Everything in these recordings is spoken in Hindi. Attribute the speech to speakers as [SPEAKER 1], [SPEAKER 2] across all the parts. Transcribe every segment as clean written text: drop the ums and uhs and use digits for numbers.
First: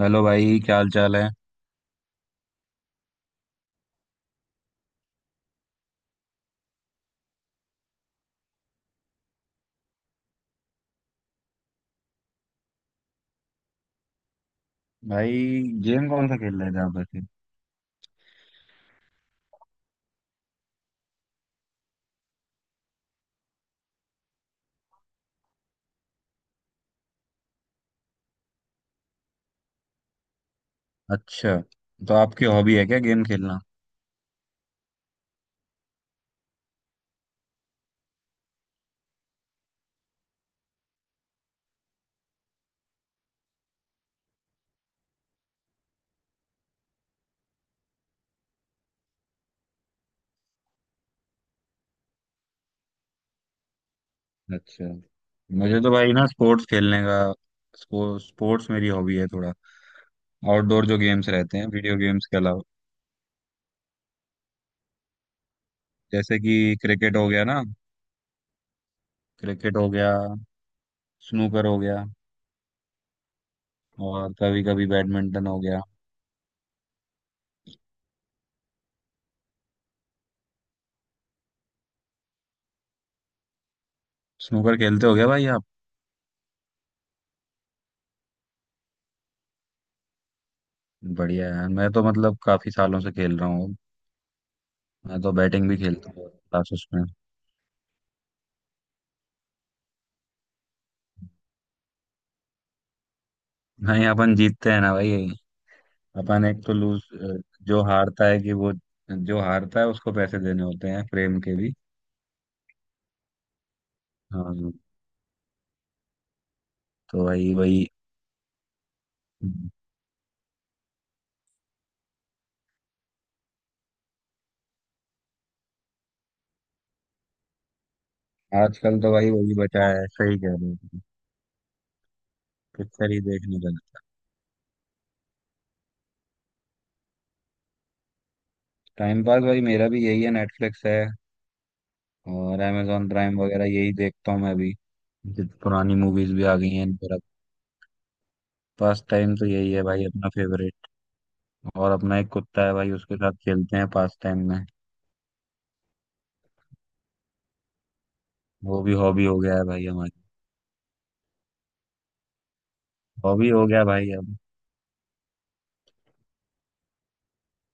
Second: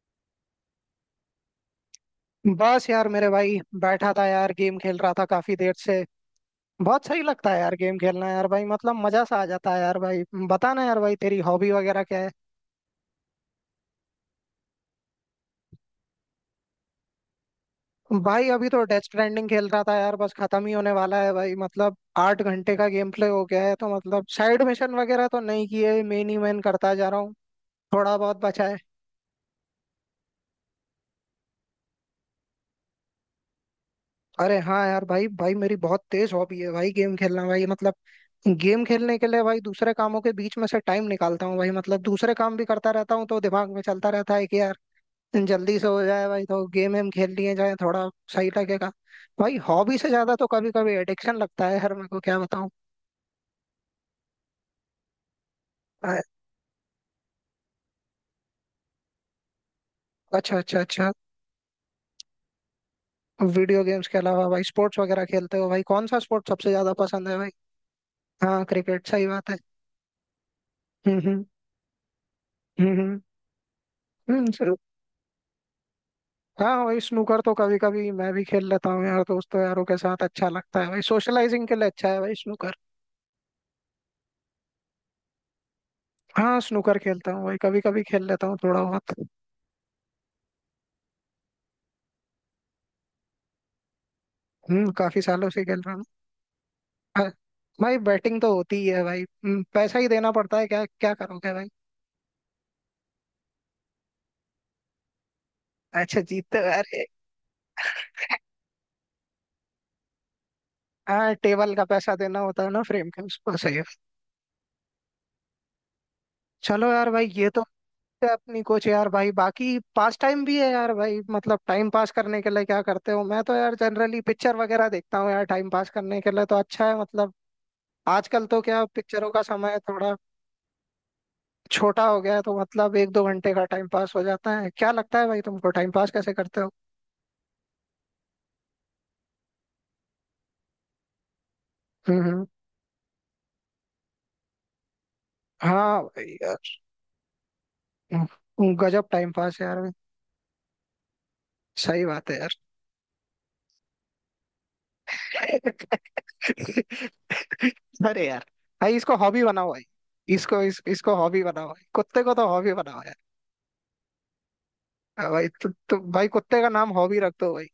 [SPEAKER 1] हेलो भाई, क्या हाल चाल है
[SPEAKER 2] बस यार मेरे भाई बैठा था यार गेम खेल रहा था काफी देर से। बहुत सही लगता है यार गेम खेलना यार भाई मतलब मजा सा आ जाता है यार भाई। बताना यार भाई तेरी हॉबी वगैरह क्या है।
[SPEAKER 1] भाई? गेम कौन सा खेल रहे थे आप वैसे?
[SPEAKER 2] भाई अभी तो डेथ स्ट्रैंडिंग खेल रहा था यार बस खत्म ही होने वाला है भाई मतलब 8 घंटे का गेम प्ले हो गया है तो मतलब साइड मिशन वगैरह तो नहीं किए मेन ही मेन करता जा रहा हूँ। थोड़ा बहुत बचा है।
[SPEAKER 1] अच्छा, तो आपकी हॉबी है क्या, गेम खेलना?
[SPEAKER 2] अरे हाँ यार भाई भाई मेरी बहुत तेज हॉबी है भाई गेम खेलना भाई मतलब। गेम खेलने के लिए भाई दूसरे कामों के बीच में से टाइम निकालता हूँ भाई मतलब दूसरे काम भी करता रहता हूँ तो दिमाग में चलता रहता है कि यार जल्दी से हो जाए भाई तो गेम वेम खेल लिए जाए थोड़ा सही लगेगा। भाई हॉबी से ज्यादा तो कभी कभी एडिक्शन लगता है यार मेरे को क्या बताऊँ।
[SPEAKER 1] अच्छा, मुझे तो भाई
[SPEAKER 2] अ-
[SPEAKER 1] ना स्पोर्ट्स खेलने का, स्पोर्ट्स मेरी हॉबी है थोड़ा।
[SPEAKER 2] अच्छा अच्छा
[SPEAKER 1] आउटडोर जो
[SPEAKER 2] अच्छा।
[SPEAKER 1] गेम्स रहते हैं वीडियो गेम्स के अलावा।
[SPEAKER 2] वीडियो गेम्स के अलावा भाई स्पोर्ट्स वगैरह खेलते हो भाई कौन सा
[SPEAKER 1] जैसे
[SPEAKER 2] स्पोर्ट्स सबसे
[SPEAKER 1] कि
[SPEAKER 2] ज्यादा
[SPEAKER 1] क्रिकेट
[SPEAKER 2] पसंद
[SPEAKER 1] हो
[SPEAKER 2] है
[SPEAKER 1] गया
[SPEAKER 2] भाई।
[SPEAKER 1] ना,
[SPEAKER 2] हाँ क्रिकेट सही बात है।
[SPEAKER 1] क्रिकेट हो गया,
[SPEAKER 2] हम्म। हम्म।
[SPEAKER 1] स्नूकर हो गया,
[SPEAKER 2] हम्म।
[SPEAKER 1] और
[SPEAKER 2] हम्म।
[SPEAKER 1] कभी कभी बैडमिंटन हो गया।
[SPEAKER 2] हाँ हाँ, वही स्नूकर तो कभी कभी मैं भी खेल लेता हूँ यार दोस्तों यारों के साथ अच्छा लगता है भाई सोशलाइजिंग के लिए अच्छा है भाई स्नूकर।
[SPEAKER 1] स्नूकर खेलते हो गया भाई आप?
[SPEAKER 2] हाँ स्नूकर खेलता हूँ भाई कभी कभी खेल लेता हूँ थोड़ा बहुत।
[SPEAKER 1] बढ़िया यार, मैं तो मतलब काफी सालों से खेल रहा हूँ। मैं
[SPEAKER 2] काफी
[SPEAKER 1] तो
[SPEAKER 2] सालों से
[SPEAKER 1] बैटिंग भी
[SPEAKER 2] खेल रहा हूँ।
[SPEAKER 1] खेलता हूँ क्लासेस में।
[SPEAKER 2] हाँ, भाई बैटिंग तो होती ही है भाई पैसा ही देना पड़ता है क्या क्या करोगे भाई।
[SPEAKER 1] नहीं, अपन जीतते हैं ना भाई।
[SPEAKER 2] अच्छा
[SPEAKER 1] अपन
[SPEAKER 2] जीतते
[SPEAKER 1] एक
[SPEAKER 2] हो,
[SPEAKER 1] तो लूज,
[SPEAKER 2] अरे।
[SPEAKER 1] जो हारता है कि वो, जो हारता है उसको पैसे देने होते हैं
[SPEAKER 2] हाँ
[SPEAKER 1] फ्रेम के भी।
[SPEAKER 2] टेबल का पैसा देना होता है ना फ्रेम के उसको सही है।
[SPEAKER 1] हाँ।
[SPEAKER 2] चलो यार
[SPEAKER 1] तो
[SPEAKER 2] भाई ये
[SPEAKER 1] वही
[SPEAKER 2] तो
[SPEAKER 1] वही
[SPEAKER 2] है अपनी कुछ यार भाई बाकी पास टाइम भी है यार भाई मतलब टाइम पास करने के लिए क्या करते हो मैं तो यार जनरली पिक्चर वगैरह देखता हूँ यार टाइम पास करने के लिए तो अच्छा है मतलब। आजकल तो क्या
[SPEAKER 1] आजकल तो
[SPEAKER 2] पिक्चरों
[SPEAKER 1] भाई
[SPEAKER 2] का
[SPEAKER 1] वही
[SPEAKER 2] समय
[SPEAKER 1] बचा है,
[SPEAKER 2] थोड़ा
[SPEAKER 1] सही कह रहे हो।
[SPEAKER 2] छोटा हो गया है तो मतलब एक
[SPEAKER 1] पिक्चर ही
[SPEAKER 2] दो घंटे
[SPEAKER 1] देखने
[SPEAKER 2] का
[SPEAKER 1] का
[SPEAKER 2] टाइम पास हो जाता है क्या लगता है भाई तुमको टाइम पास कैसे करते हो।
[SPEAKER 1] टाइम पास भाई, मेरा भी यही है। नेटफ्लिक्स है
[SPEAKER 2] हम्म। हम्म।
[SPEAKER 1] और amazon प्राइम वगैरह, यही देखता हूँ मैं भी। जो पुरानी
[SPEAKER 2] हाँ
[SPEAKER 1] मूवीज
[SPEAKER 2] भाई
[SPEAKER 1] भी आ गई
[SPEAKER 2] यार
[SPEAKER 1] हैं इन पर अब। पास
[SPEAKER 2] गजब टाइम
[SPEAKER 1] टाइम तो
[SPEAKER 2] पास है
[SPEAKER 1] यही
[SPEAKER 2] यार
[SPEAKER 1] है
[SPEAKER 2] भाई।
[SPEAKER 1] भाई अपना फेवरेट। और
[SPEAKER 2] सही
[SPEAKER 1] अपना एक
[SPEAKER 2] बात है यार।
[SPEAKER 1] कुत्ता है भाई, उसके साथ खेलते हैं पास टाइम में।
[SPEAKER 2] अरे यार।
[SPEAKER 1] वो भी
[SPEAKER 2] भाई इसको
[SPEAKER 1] हॉबी हो
[SPEAKER 2] हॉबी
[SPEAKER 1] गया है
[SPEAKER 2] बनाओ भाई
[SPEAKER 1] भाई हमारी।
[SPEAKER 2] इसको इसको हॉबी बनाओ भाई कुत्ते को तो हॉबी बनाओ।
[SPEAKER 1] हॉबी हो गया भाई अब।
[SPEAKER 2] हाँ भाई तो भाई कुत्ते का नाम हॉबी रख दो भाई।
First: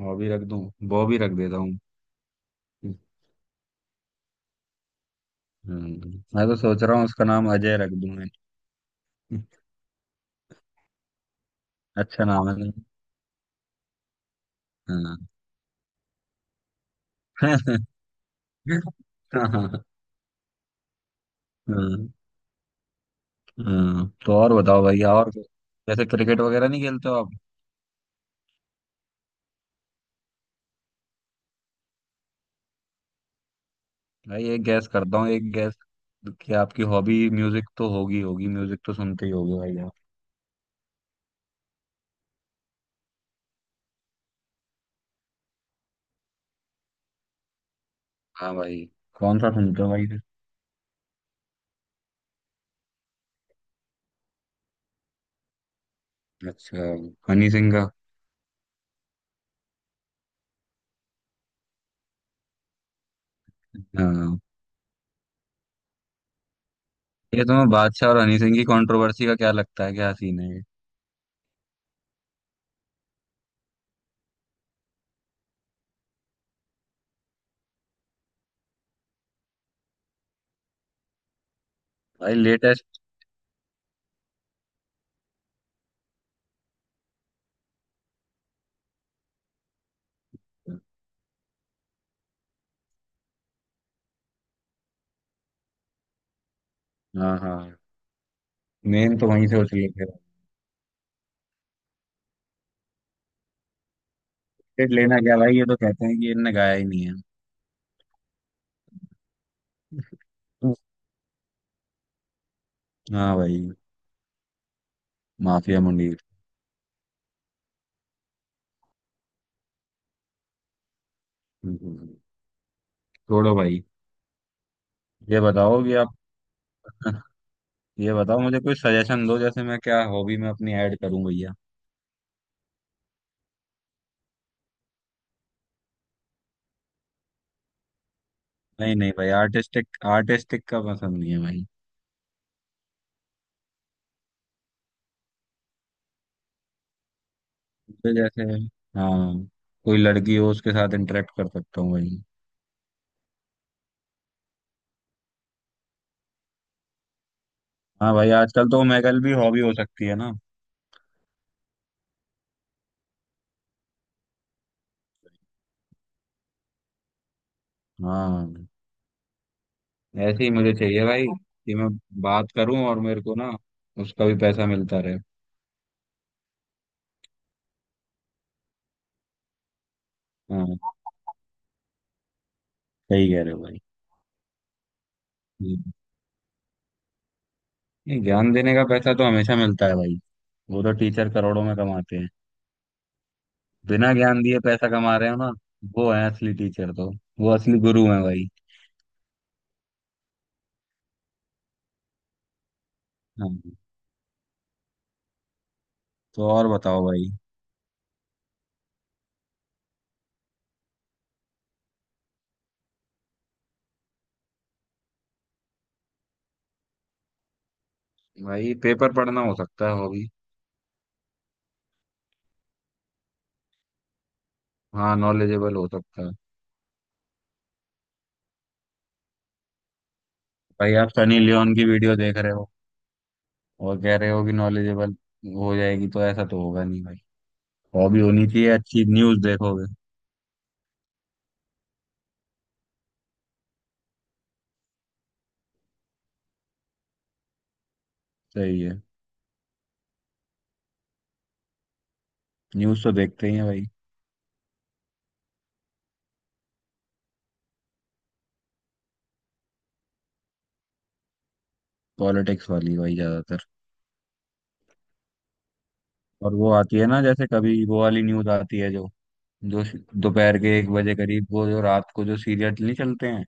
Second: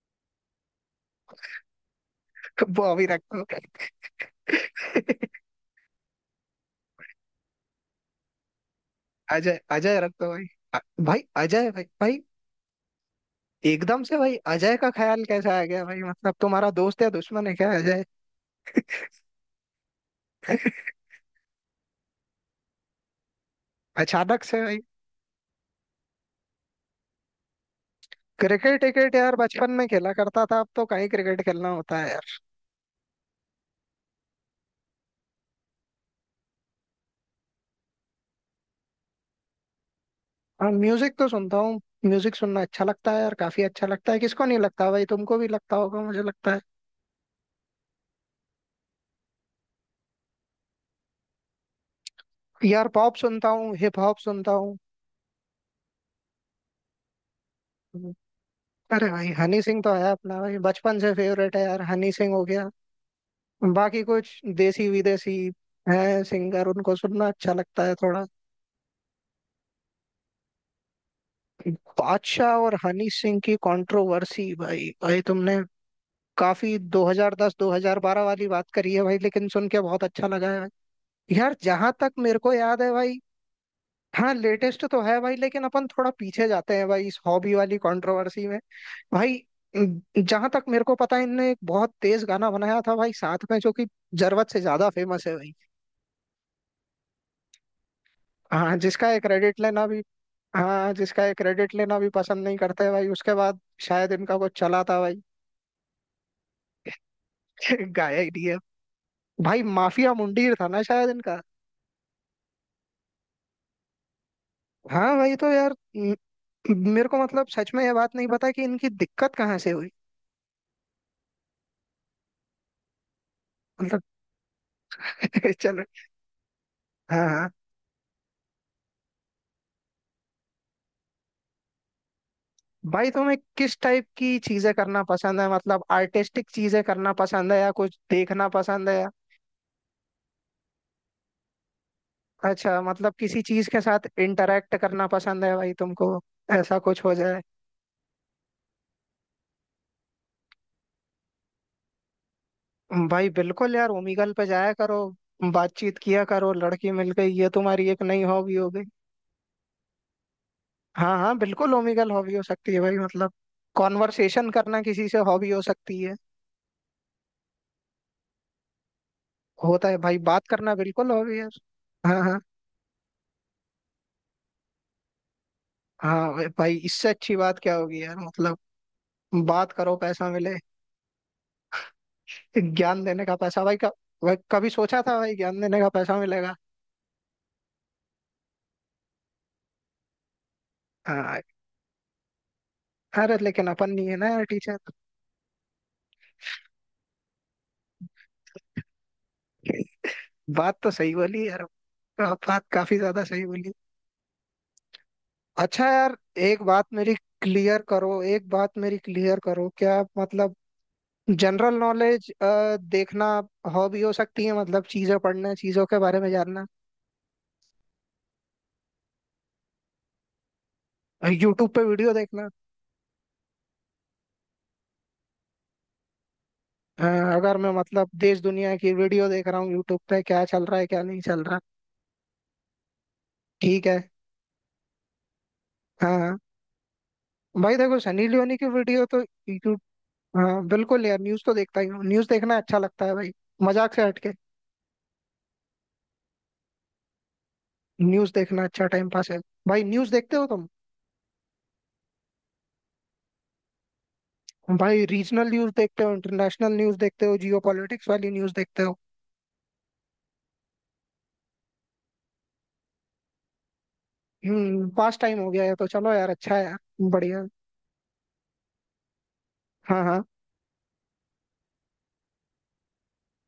[SPEAKER 1] बॉबी रख दूं? बॉबी रख देता हूँ।
[SPEAKER 2] बॉबी रख दो।
[SPEAKER 1] मैं तो सोच रहा हूँ उसका नाम अजय रख दूं मैं।
[SPEAKER 2] अजय अजय रख दो भाई। अ- भाई अजय भाई भाई
[SPEAKER 1] अच्छा नाम है ना?
[SPEAKER 2] एकदम से भाई अजय का
[SPEAKER 1] हाँ।
[SPEAKER 2] ख्याल कैसे आ गया भाई मतलब तुम्हारा दोस्त या दुश्मन है क्या अजय।
[SPEAKER 1] हाँ हाँ। हाँ। तो
[SPEAKER 2] अचानक
[SPEAKER 1] और
[SPEAKER 2] से भाई।
[SPEAKER 1] बताओ भैया, और जैसे क्रिकेट वगैरह नहीं खेलते हो आप?
[SPEAKER 2] क्रिकेट क्रिकेट यार बचपन में खेला करता था अब तो कहीं क्रिकेट खेलना होता है यार।
[SPEAKER 1] भाई एक गैस करता हूँ, एक गैस कि आपकी हॉबी म्यूजिक तो होगी होगी, म्यूजिक तो सुनते ही होगे भाई आप।
[SPEAKER 2] हाँ म्यूजिक तो सुनता हूँ म्यूजिक सुनना अच्छा लगता है यार काफी अच्छा लगता है किसको नहीं लगता भाई तुमको भी लगता होगा मुझे लगता है।
[SPEAKER 1] हाँ भाई, कौन सा सुनते हो भाई?
[SPEAKER 2] यार पॉप सुनता हूँ हिप हॉप सुनता हूँ।
[SPEAKER 1] अच्छा, हनी सिंह का?
[SPEAKER 2] अरे भाई हनी सिंह तो है अपना भाई बचपन से फेवरेट है यार हनी सिंह हो गया। बाकी कुछ
[SPEAKER 1] हाँ,
[SPEAKER 2] देसी विदेशी है सिंगर उनको सुनना
[SPEAKER 1] ये
[SPEAKER 2] अच्छा
[SPEAKER 1] तुम्हें
[SPEAKER 2] लगता है
[SPEAKER 1] बादशाह और
[SPEAKER 2] थोड़ा।
[SPEAKER 1] हनी सिंह की कंट्रोवर्सी का क्या लगता है, क्या सीन है ये?
[SPEAKER 2] बादशाह और हनी सिंह की कंट्रोवर्सी भाई भाई तुमने काफी 2010 2012 वाली बात करी है भाई लेकिन सुन के बहुत अच्छा लगा है भाई। यार जहां तक
[SPEAKER 1] भाई
[SPEAKER 2] मेरे को याद है
[SPEAKER 1] लेटेस्ट।
[SPEAKER 2] भाई। हाँ लेटेस्ट तो है भाई लेकिन अपन थोड़ा पीछे जाते हैं भाई इस हॉबी वाली कंट्रोवर्सी में। भाई जहां तक मेरे को पता है इनने एक बहुत तेज गाना बनाया था भाई साथ में जो कि जरूरत से ज्यादा फेमस है भाई।
[SPEAKER 1] हाँ हाँ।
[SPEAKER 2] हाँ जिसका
[SPEAKER 1] मेन
[SPEAKER 2] ये
[SPEAKER 1] तो वहीं
[SPEAKER 2] क्रेडिट
[SPEAKER 1] से
[SPEAKER 2] लेना
[SPEAKER 1] उछले
[SPEAKER 2] भी
[SPEAKER 1] थे।
[SPEAKER 2] हाँ जिसका ये क्रेडिट लेना भी पसंद नहीं करते हैं भाई उसके बाद शायद इनका कुछ चला
[SPEAKER 1] टिकट
[SPEAKER 2] था
[SPEAKER 1] लेना
[SPEAKER 2] भाई।
[SPEAKER 1] क्या भाई, ये तो कहते हैं कि इनने गाया ही नहीं है।
[SPEAKER 2] गाया ही नहीं है। भाई माफिया मुंडीर था ना शायद इनका।
[SPEAKER 1] हाँ भाई,
[SPEAKER 2] हाँ भाई तो यार
[SPEAKER 1] माफिया मुंडीर।
[SPEAKER 2] मेरे को मतलब सच में ये बात नहीं पता कि इनकी दिक्कत कहाँ से हुई
[SPEAKER 1] हम्म, छोड़ो भाई।
[SPEAKER 2] मतलब।
[SPEAKER 1] ये बताओ
[SPEAKER 2] चलो।
[SPEAKER 1] कि आप।
[SPEAKER 2] हाँ हाँ।
[SPEAKER 1] ये बताओ मुझे, कोई सजेशन दो जैसे मैं क्या हॉबी में अपनी ऐड करूं भैया।
[SPEAKER 2] भाई तुम्हें किस टाइप की चीजें करना पसंद है मतलब आर्टिस्टिक चीजें करना पसंद है या कुछ देखना पसंद
[SPEAKER 1] नहीं
[SPEAKER 2] है।
[SPEAKER 1] नहीं भाई आर्टिस्टिक, आर्टिस्टिक का पसंद नहीं है भाई।
[SPEAKER 2] अच्छा मतलब किसी चीज के साथ इंटरेक्ट करना पसंद है भाई तुमको ऐसा कुछ हो जाए।
[SPEAKER 1] मुझे जैसे, हाँ, कोई लड़की हो उसके साथ इंटरेक्ट कर सकता हूँ भाई।
[SPEAKER 2] भाई बिल्कुल यार ओमेगल पे जाया करो बातचीत किया करो लड़की मिल गई ये तुम्हारी एक
[SPEAKER 1] हाँ
[SPEAKER 2] नई
[SPEAKER 1] भाई,
[SPEAKER 2] हॉबी
[SPEAKER 1] आजकल
[SPEAKER 2] हो
[SPEAKER 1] तो
[SPEAKER 2] गई।
[SPEAKER 1] मैगल भी हॉबी हो सकती है ना।
[SPEAKER 2] हाँ हाँ बिल्कुल ओमेगल हॉबी हो सकती है भाई मतलब कॉन्वर्सेशन करना किसी से हॉबी हो सकती है।
[SPEAKER 1] हाँ,
[SPEAKER 2] होता है भाई
[SPEAKER 1] ऐसे
[SPEAKER 2] बात
[SPEAKER 1] ही मुझे
[SPEAKER 2] करना
[SPEAKER 1] चाहिए
[SPEAKER 2] बिल्कुल
[SPEAKER 1] भाई
[SPEAKER 2] हॉबी है।
[SPEAKER 1] कि मैं
[SPEAKER 2] हाँ हाँ।
[SPEAKER 1] बात करूं और मेरे को ना उसका भी पैसा मिलता रहे।
[SPEAKER 2] हाँ भाई इससे अच्छी बात क्या होगी यार मतलब बात करो पैसा मिले।
[SPEAKER 1] हाँ,
[SPEAKER 2] ज्ञान देने
[SPEAKER 1] सही
[SPEAKER 2] का
[SPEAKER 1] कह रहे हो
[SPEAKER 2] पैसा भाई,
[SPEAKER 1] भाई।
[SPEAKER 2] कब। भाई कभी सोचा था भाई ज्ञान देने का पैसा मिलेगा।
[SPEAKER 1] नहीं, ज्ञान देने का पैसा तो हमेशा मिलता है भाई। वो तो टीचर
[SPEAKER 2] हाँ
[SPEAKER 1] करोड़ों में कमाते हैं।
[SPEAKER 2] अरे लेकिन अपन नहीं
[SPEAKER 1] बिना
[SPEAKER 2] है ना
[SPEAKER 1] ज्ञान
[SPEAKER 2] यार
[SPEAKER 1] दिए
[SPEAKER 2] टीचर।
[SPEAKER 1] पैसा कमा रहे हो ना, वो है असली टीचर तो। वो असली गुरु है भाई।
[SPEAKER 2] बात तो सही बोली यार आप बात काफी ज्यादा सही
[SPEAKER 1] हाँ।
[SPEAKER 2] बोली। अच्छा यार।
[SPEAKER 1] तो
[SPEAKER 2] एक
[SPEAKER 1] और
[SPEAKER 2] बात
[SPEAKER 1] बताओ
[SPEAKER 2] मेरी
[SPEAKER 1] भाई।
[SPEAKER 2] एक बात मेरी क्लियर करो क्या मतलब जनरल नॉलेज देखना हॉबी हो सकती है मतलब चीजें पढ़ना चीजों के बारे में जानना।
[SPEAKER 1] भाई पेपर पढ़ना हो सकता है हॉबी।
[SPEAKER 2] यूट्यूब पे वीडियो देखना।
[SPEAKER 1] हाँ, नॉलेजेबल हो सकता है।
[SPEAKER 2] अ, अगर मैं मतलब देश दुनिया की वीडियो देख रहा हूँ यूट्यूब पे क्या चल रहा है
[SPEAKER 1] भाई
[SPEAKER 2] क्या
[SPEAKER 1] आप
[SPEAKER 2] नहीं
[SPEAKER 1] सनी
[SPEAKER 2] चल रहा।
[SPEAKER 1] लियोन की वीडियो देख रहे हो
[SPEAKER 2] ठीक है।
[SPEAKER 1] और कह रहे हो कि नॉलेजेबल हो जाएगी, तो
[SPEAKER 2] हाँ
[SPEAKER 1] ऐसा तो होगा नहीं भाई।
[SPEAKER 2] भाई देखो
[SPEAKER 1] हॉबी
[SPEAKER 2] सनी
[SPEAKER 1] होनी
[SPEAKER 2] लियोनी की
[SPEAKER 1] चाहिए
[SPEAKER 2] वीडियो
[SPEAKER 1] अच्छी,
[SPEAKER 2] तो
[SPEAKER 1] न्यूज़
[SPEAKER 2] यू।
[SPEAKER 1] देखोगे।
[SPEAKER 2] हाँ बिल्कुल यार न्यूज तो देखता ही हूँ न्यूज देखना अच्छा लगता है भाई मजाक से हटके न्यूज देखना
[SPEAKER 1] सही
[SPEAKER 2] अच्छा
[SPEAKER 1] है।
[SPEAKER 2] टाइम पास है। भाई न्यूज देखते हो तुम।
[SPEAKER 1] न्यूज़ तो देखते ही हैं भाई।
[SPEAKER 2] भाई रीजनल न्यूज देखते हो इंटरनेशनल न्यूज देखते हो जियो पॉलिटिक्स वाली न्यूज देखते हो।
[SPEAKER 1] पॉलिटिक्स वाली भाई ज्यादातर।
[SPEAKER 2] पास टाइम हो गया है तो चलो यार
[SPEAKER 1] और
[SPEAKER 2] अच्छा है
[SPEAKER 1] वो
[SPEAKER 2] यार।
[SPEAKER 1] आती है ना,
[SPEAKER 2] बढ़िया।
[SPEAKER 1] जैसे कभी वो वाली न्यूज़ आती है जो, जो
[SPEAKER 2] हाँ हाँ।
[SPEAKER 1] दोपहर के 1 बजे करीब, वो जो रात को जो सीरियल नहीं चलते हैं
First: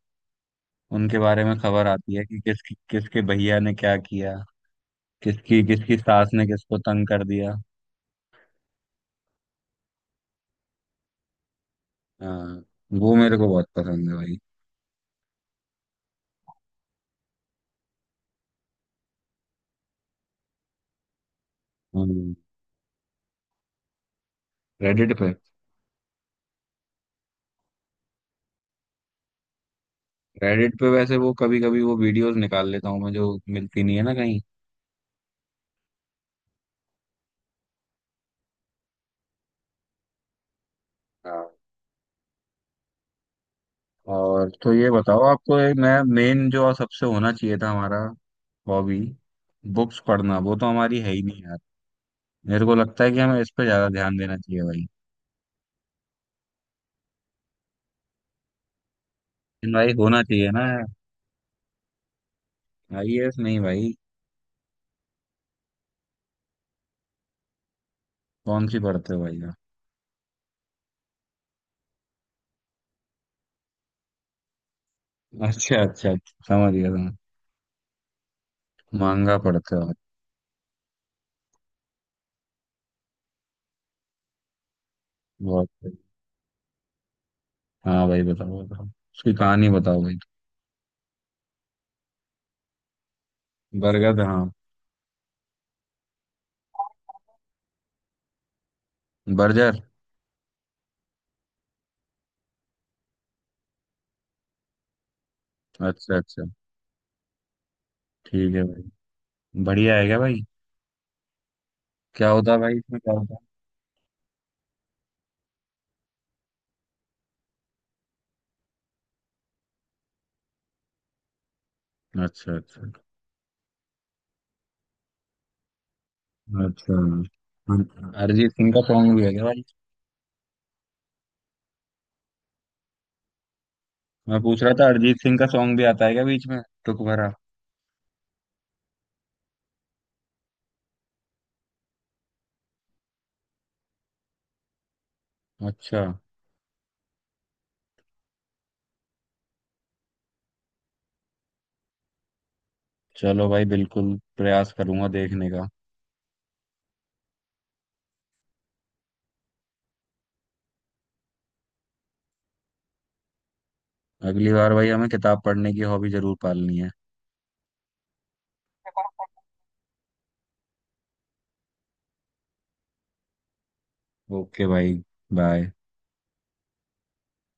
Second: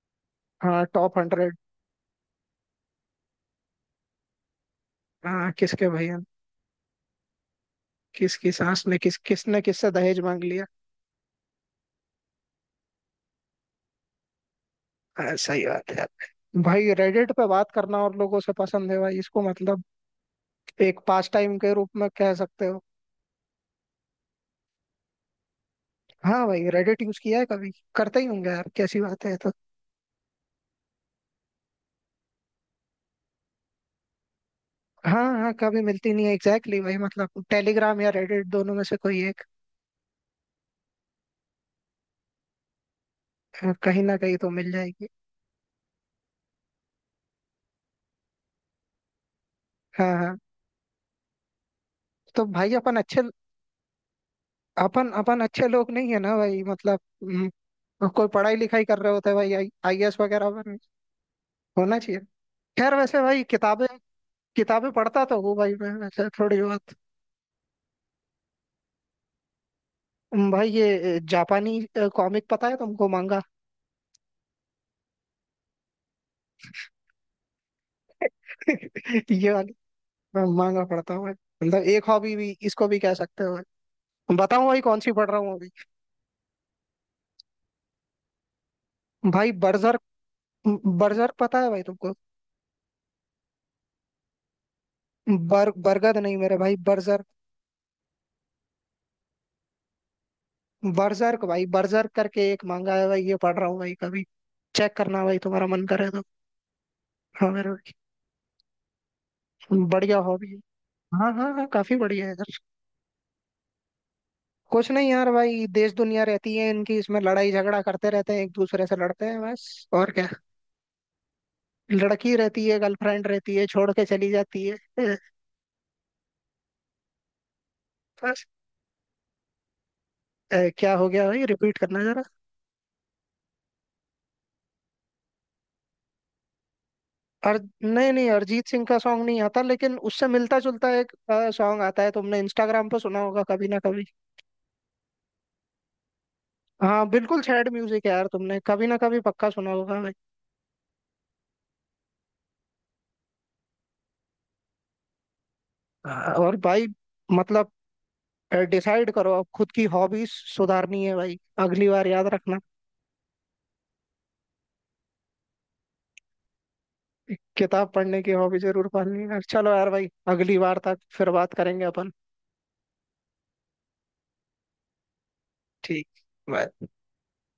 [SPEAKER 2] हाँ टॉप
[SPEAKER 1] उनके बारे
[SPEAKER 2] 100।
[SPEAKER 1] में खबर आती है, कि किस, किसके भैया ने क्या किया,
[SPEAKER 2] हाँ
[SPEAKER 1] किसकी
[SPEAKER 2] किसके
[SPEAKER 1] किसकी
[SPEAKER 2] भैया
[SPEAKER 1] सास ने किसको तंग कर दिया।
[SPEAKER 2] किसकी सास ने किस किसने किससे दहेज मांग लिया।
[SPEAKER 1] हाँ, वो मेरे को बहुत पसंद है भाई।
[SPEAKER 2] हाँ, सही बात है यार। भाई रेडिट पे बात करना और लोगों से पसंद है भाई इसको मतलब एक पास टाइम के रूप में कह सकते हो।
[SPEAKER 1] रेडिट पे?
[SPEAKER 2] हाँ भाई रेडिट यूज किया है कभी करते ही होंगे यार कैसी बात है ये तो।
[SPEAKER 1] रेडिट पे वैसे वो कभी कभी वो वीडियोस निकाल लेता हूँ मैं जो मिलती नहीं है ना
[SPEAKER 2] हाँ हाँ कभी मिलती नहीं है एग्जैक्टली भाई मतलब टेलीग्राम या रेडिट दोनों में से कोई एक
[SPEAKER 1] कहीं।
[SPEAKER 2] कहीं ना कहीं तो
[SPEAKER 1] और
[SPEAKER 2] मिल
[SPEAKER 1] तो ये
[SPEAKER 2] जाएगी।
[SPEAKER 1] बताओ, आपको एक नया मेन जो सबसे होना चाहिए था हमारा हॉबी, बुक्स
[SPEAKER 2] हाँ हाँ
[SPEAKER 1] पढ़ना, वो तो हमारी है ही नहीं यार।
[SPEAKER 2] तो
[SPEAKER 1] मेरे
[SPEAKER 2] भाई
[SPEAKER 1] को
[SPEAKER 2] अपन
[SPEAKER 1] लगता है कि
[SPEAKER 2] अच्छे
[SPEAKER 1] हमें इस पे ज्यादा ध्यान देना चाहिए भाई।
[SPEAKER 2] अपन अपन अच्छे लोग नहीं है ना भाई मतलब कोई पढ़ाई लिखाई कर रहे होते हैं भाई
[SPEAKER 1] लेकिन भाई
[SPEAKER 2] आई ए एस
[SPEAKER 1] होना
[SPEAKER 2] वगैरह
[SPEAKER 1] चाहिए ना
[SPEAKER 2] बन।
[SPEAKER 1] यार।
[SPEAKER 2] होना चाहिए। खैर वैसे
[SPEAKER 1] आईएएस
[SPEAKER 2] भाई
[SPEAKER 1] नहीं
[SPEAKER 2] किताबें
[SPEAKER 1] भाई।
[SPEAKER 2] किताबें पढ़ता तो हूँ भाई मैं वैसे थोड़ी बहुत।
[SPEAKER 1] कौन सी पढ़ते हो भाई आप?
[SPEAKER 2] भाई ये जापानी कॉमिक पता है तुमको मांगा।
[SPEAKER 1] अच्छा अच्छा, समझ गया समझ गया। मांगा
[SPEAKER 2] ये वाली।
[SPEAKER 1] पढ़ते हो आप?
[SPEAKER 2] मैं महंगा पड़ता है भाई मतलब एक हॉबी भी इसको भी कह सकते हो भाई बताऊं भाई कौन सी पढ़ रहा हूँ अभी।
[SPEAKER 1] बहुत सही। हाँ भाई, बताओ बताओ उसकी
[SPEAKER 2] भाई
[SPEAKER 1] कहानी
[SPEAKER 2] बर्जर
[SPEAKER 1] बताओ भाई।
[SPEAKER 2] बर्जर पता है भाई तुमको।
[SPEAKER 1] बरगद, हाँ।
[SPEAKER 2] बर बरगद नहीं मेरे भाई बर्जर।
[SPEAKER 1] बर्जर।
[SPEAKER 2] बर्जर्क भाई बर्जर करके एक मांगा है भाई ये पढ़ रहा हूँ भाई कभी चेक करना भाई तुम्हारा मन करे
[SPEAKER 1] अच्छा
[SPEAKER 2] तो।
[SPEAKER 1] अच्छा।
[SPEAKER 2] हाँ मेरे भाई।
[SPEAKER 1] ठीक है भाई। बढ़िया है
[SPEAKER 2] बढ़िया
[SPEAKER 1] क्या भाई?
[SPEAKER 2] हॉबी है। हाँ हाँ हाँ काफी बढ़िया
[SPEAKER 1] क्या
[SPEAKER 2] है
[SPEAKER 1] होता
[SPEAKER 2] यार।
[SPEAKER 1] है भाई, इसमें क्या होता
[SPEAKER 2] कुछ नहीं यार भाई देश दुनिया रहती है इनकी इसमें लड़ाई झगड़ा करते रहते हैं एक दूसरे से लड़ते हैं बस और क्या
[SPEAKER 1] है?
[SPEAKER 2] लड़की
[SPEAKER 1] अच्छा
[SPEAKER 2] रहती है
[SPEAKER 1] अच्छा
[SPEAKER 2] गर्लफ्रेंड रहती है छोड़ के चली जाती है। ए,
[SPEAKER 1] अच्छा।
[SPEAKER 2] बस
[SPEAKER 1] अरिजीत सिंह का सॉन्ग भी है क्या भाई?
[SPEAKER 2] ए, क्या हो गया भाई रिपीट करना जरा।
[SPEAKER 1] मैं पूछ रहा था, अरिजीत सिंह का सॉन्ग भी आता है क्या बीच में टुक भरा?
[SPEAKER 2] अर नहीं नहीं अरिजीत सिंह का सॉन्ग नहीं आता लेकिन उससे मिलता जुलता एक सॉन्ग आता है तुमने इंस्टाग्राम पे सुना होगा कभी ना कभी।
[SPEAKER 1] अच्छा।
[SPEAKER 2] हाँ बिल्कुल सैड म्यूजिक है यार तुमने कभी ना कभी पक्का सुना होगा भाई।
[SPEAKER 1] चलो भाई, बिल्कुल प्रयास करूंगा देखने का।
[SPEAKER 2] हाँ, और भाई मतलब डिसाइड करो अब खुद की हॉबीज सुधारनी है भाई अगली बार याद रखना।
[SPEAKER 1] अगली बार भाई हमें किताब पढ़ने की हॉबी जरूर पालनी है।
[SPEAKER 2] किताब पढ़ने की हॉबी जरूर पालनी है चलो यार भाई अगली बार तक फिर बात करेंगे अपन।
[SPEAKER 1] ओके भाई, बाय।
[SPEAKER 2] ठीक। बाय।